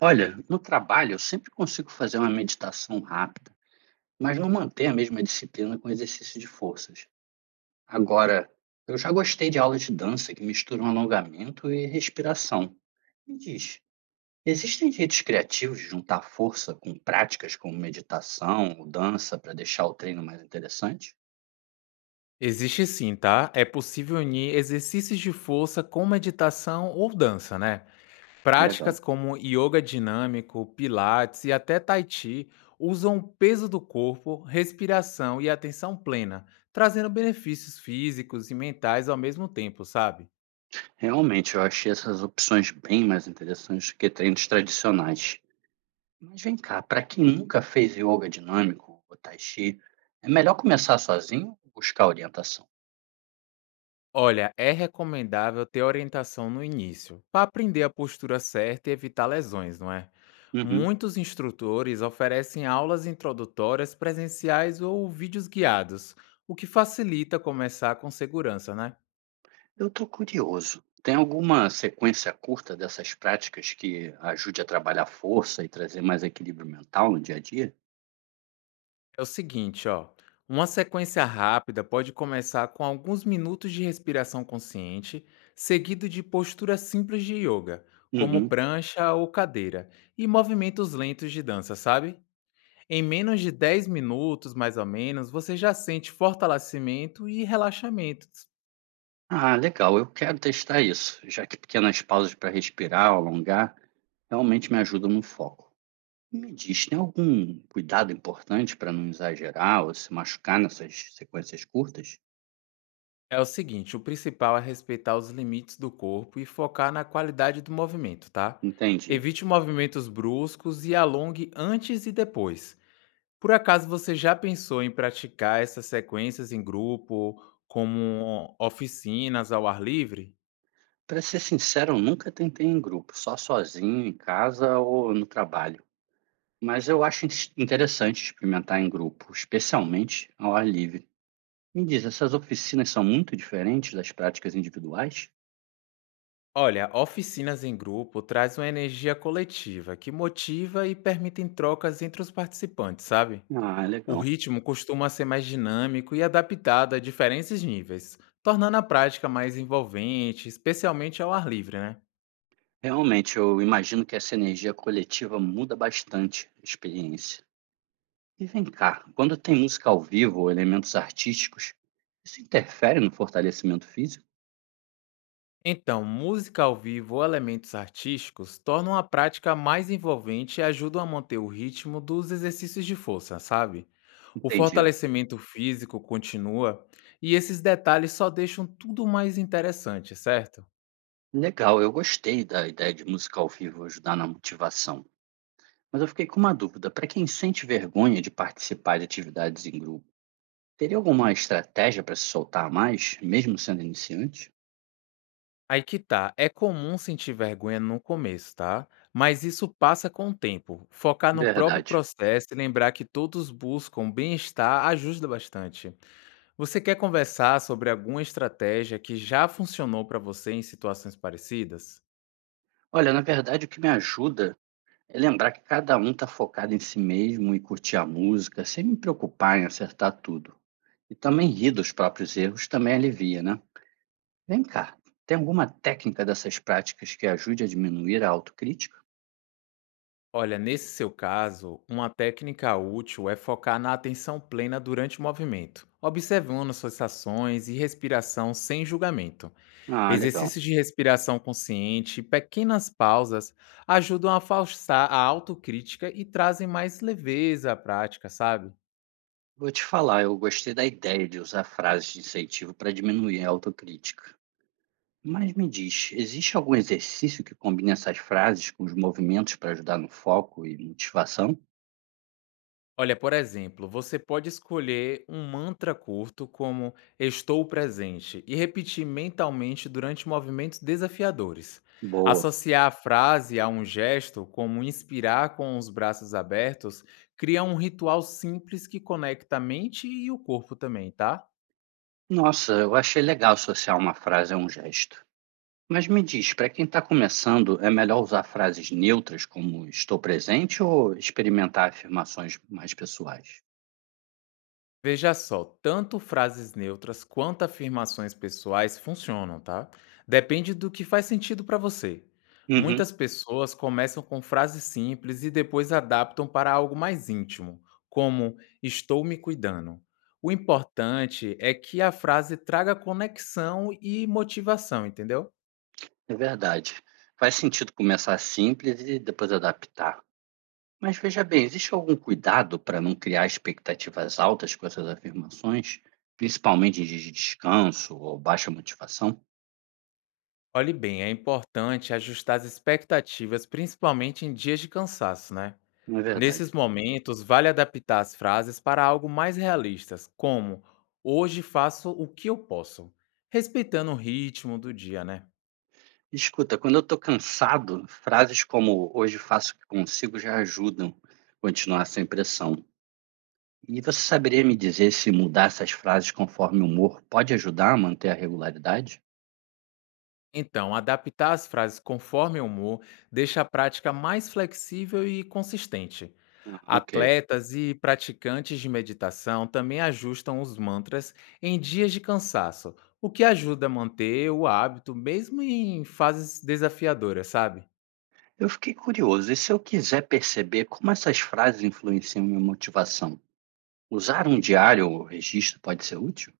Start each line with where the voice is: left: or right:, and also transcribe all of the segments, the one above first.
right: Olha, no trabalho eu sempre consigo fazer uma meditação rápida, mas não manter a mesma disciplina com exercício de forças. Agora, eu já gostei de aulas de dança que misturam alongamento e respiração. Me diz, existem jeitos criativos de juntar força com práticas como meditação ou dança para deixar o treino mais interessante?
left: Existe sim, tá? É possível unir exercícios de força com meditação ou dança, né?
right: Legal.
left: Práticas como yoga dinâmico, pilates e até tai chi usam o peso do corpo, respiração e atenção plena, trazendo benefícios físicos e mentais ao mesmo tempo, sabe?
right: Realmente, eu achei essas opções bem mais interessantes do que treinos tradicionais. Mas vem cá, para quem nunca fez yoga dinâmico ou tai chi, é melhor começar sozinho ou buscar orientação?
left: Olha, é recomendável ter orientação no início, para aprender a postura certa e evitar lesões, não é?
right: Uhum.
left: Muitos instrutores oferecem aulas introdutórias presenciais ou vídeos guiados, o que facilita começar com segurança, né?
right: Eu estou curioso. Tem alguma sequência curta dessas práticas que ajude a trabalhar força e trazer mais equilíbrio mental no dia a dia?
left: É o seguinte, ó, uma sequência rápida pode começar com alguns minutos de respiração consciente, seguido de posturas simples de yoga, como
right: Uhum.
left: prancha ou cadeira, e movimentos lentos de dança, sabe? Em menos de 10 minutos, mais ou menos, você já sente fortalecimento e relaxamento.
right: Ah, legal, eu quero testar isso, já que pequenas pausas para respirar, alongar, realmente me ajudam no foco. Me diz, tem algum cuidado importante para não exagerar ou se machucar nessas sequências curtas?
left: É o seguinte, o principal é respeitar os limites do corpo e focar na qualidade do movimento, tá?
right: Entendi.
left: Evite movimentos bruscos e alongue antes e depois. Por acaso você já pensou em praticar essas sequências em grupo, como oficinas ao ar livre?
right: Para ser sincero, eu nunca tentei em grupo, só sozinho, em casa ou no trabalho. Mas eu acho interessante experimentar em grupo, especialmente ao ar livre. Me diz, essas oficinas são muito diferentes das práticas individuais?
left: Olha, oficinas em grupo traz uma energia coletiva que motiva e permitem trocas entre os participantes, sabe?
right: Ah,
left: O
right: legal.
left: ritmo costuma ser mais dinâmico e adaptado a diferentes níveis, tornando a prática mais envolvente, especialmente ao ar livre, né?
right: Realmente, eu imagino que essa energia coletiva muda bastante a experiência. E vem cá, quando tem música ao vivo ou elementos artísticos, isso interfere no fortalecimento físico?
left: Então, música ao vivo ou elementos artísticos tornam a prática mais envolvente e ajudam a manter o ritmo dos exercícios de força, sabe? O
right: Entendi.
left: fortalecimento físico continua e esses detalhes só deixam tudo mais interessante, certo?
right: Legal, eu gostei da ideia de música ao vivo ajudar na motivação, mas eu fiquei com uma dúvida. Para quem sente vergonha de participar de atividades em grupo, teria alguma estratégia para se soltar mais, mesmo sendo iniciante?
left: Aí que tá, é comum sentir vergonha no começo, tá? Mas isso passa com o tempo. Focar no próprio
right: Verdade.
left: processo e lembrar que todos buscam bem-estar ajuda bastante. Você quer conversar sobre alguma estratégia que já funcionou para você em situações parecidas?
right: Olha, na verdade, o que me ajuda é lembrar que cada um está focado em si mesmo e curtir a música, sem me preocupar em acertar tudo. E também rir dos próprios erros também alivia, né? Vem cá, tem alguma técnica dessas práticas que ajude a diminuir a autocrítica?
left: Olha, nesse seu caso, uma técnica útil é focar na atenção plena durante o movimento, observando suas ações e respiração sem julgamento.
right: Ah, legal.
left: Exercícios de respiração consciente e pequenas pausas ajudam a afastar a autocrítica e trazem mais leveza à prática, sabe?
right: Vou te falar, eu gostei da ideia de usar frases de incentivo para diminuir a autocrítica. Mas me diz, existe algum exercício que combine essas frases com os movimentos para ajudar no foco e motivação?
left: Olha, por exemplo, você pode escolher um mantra curto como estou presente e repetir mentalmente durante movimentos desafiadores.
right: Boa.
left: Associar a frase a um gesto, como inspirar com os braços abertos, cria um ritual simples que conecta a mente e o corpo também, tá?
right: Nossa, eu achei legal associar uma frase a um gesto. Mas me diz, para quem está começando, é melhor usar frases neutras como estou presente ou experimentar afirmações mais pessoais?
left: Veja só, tanto frases neutras quanto afirmações pessoais funcionam, tá? Depende do que faz sentido para você.
right: Uhum,
left: Muitas pessoas começam com frases simples e depois adaptam para algo mais íntimo, como estou me cuidando. O importante é que a frase traga conexão e motivação, entendeu?
right: é verdade. Faz sentido começar simples e depois adaptar. Mas veja bem, existe algum cuidado para não criar expectativas altas com essas afirmações, principalmente dias de descanso ou baixa motivação?
left: Olhe bem, é importante ajustar as expectativas, principalmente em dias de cansaço, né?
right: Não é verdade.
left: Nesses momentos, vale adaptar as frases para algo mais realistas, como hoje faço o que eu posso, respeitando o ritmo do dia, né?
right: Escuta, quando eu estou cansado, frases como hoje faço o que consigo já ajudam a continuar essa impressão. E você saberia me dizer se mudar essas frases conforme o humor pode ajudar a manter a regularidade?
left: Então, adaptar as frases conforme o humor deixa a prática mais flexível e consistente.
right: Ah, ok.
left: Atletas e praticantes de meditação também ajustam os mantras em dias de cansaço, o que ajuda a manter o hábito mesmo em fases desafiadoras, sabe?
right: Eu fiquei curioso, e se eu quiser perceber como essas frases influenciam minha motivação? Usar um diário ou registro pode ser útil?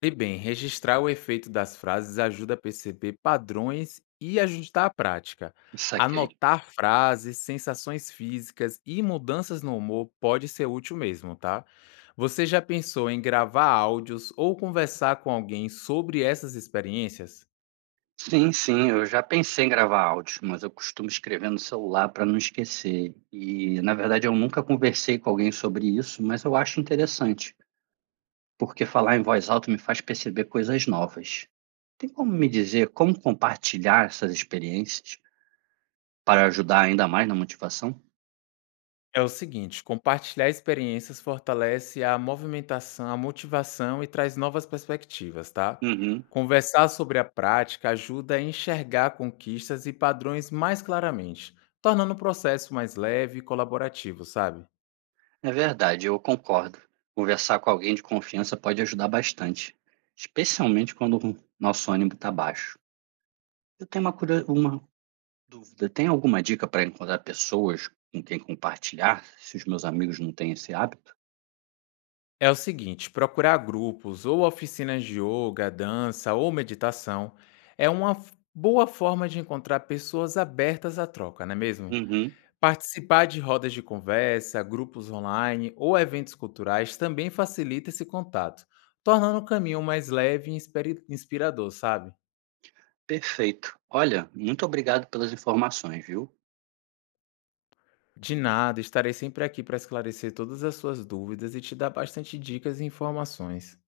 left: E bem, registrar o efeito das frases ajuda a perceber padrões e ajustar a prática.
right: Saquei.
left: Anotar frases, sensações físicas e mudanças no humor pode ser útil mesmo, tá? Você já pensou em gravar áudios ou conversar com alguém sobre essas experiências?
right: Sim, sim, eu já pensei em gravar áudios, mas eu costumo escrever no celular para não esquecer. E, na verdade, eu nunca conversei com alguém sobre isso, mas eu acho interessante, porque falar em voz alta me faz perceber coisas novas. Tem como me dizer como compartilhar essas experiências para ajudar ainda mais na motivação?
left: É o seguinte, compartilhar experiências fortalece a movimentação, a motivação e traz novas perspectivas, tá?
right: Uhum.
left: Conversar sobre a prática ajuda a enxergar conquistas e padrões mais claramente, tornando o processo mais leve e colaborativo, sabe?
right: É verdade, eu concordo. Conversar com alguém de confiança pode ajudar bastante, especialmente quando o nosso ânimo está baixo. Eu tenho uma, uma dúvida: tem alguma dica para encontrar pessoas com quem compartilhar, se os meus amigos não têm esse hábito?
left: É o seguinte, procurar grupos ou oficinas de yoga, dança ou meditação é uma boa forma de encontrar pessoas abertas à troca, não é mesmo?
right: Uhum,
left: Participar de rodas de conversa, grupos online ou eventos culturais também facilita esse contato, tornando o caminho mais leve e inspirador, sabe?
right: perfeito. Olha, muito obrigado pelas informações, viu?
left: De nada, estarei sempre aqui para esclarecer todas as suas dúvidas e te dar bastante dicas e informações.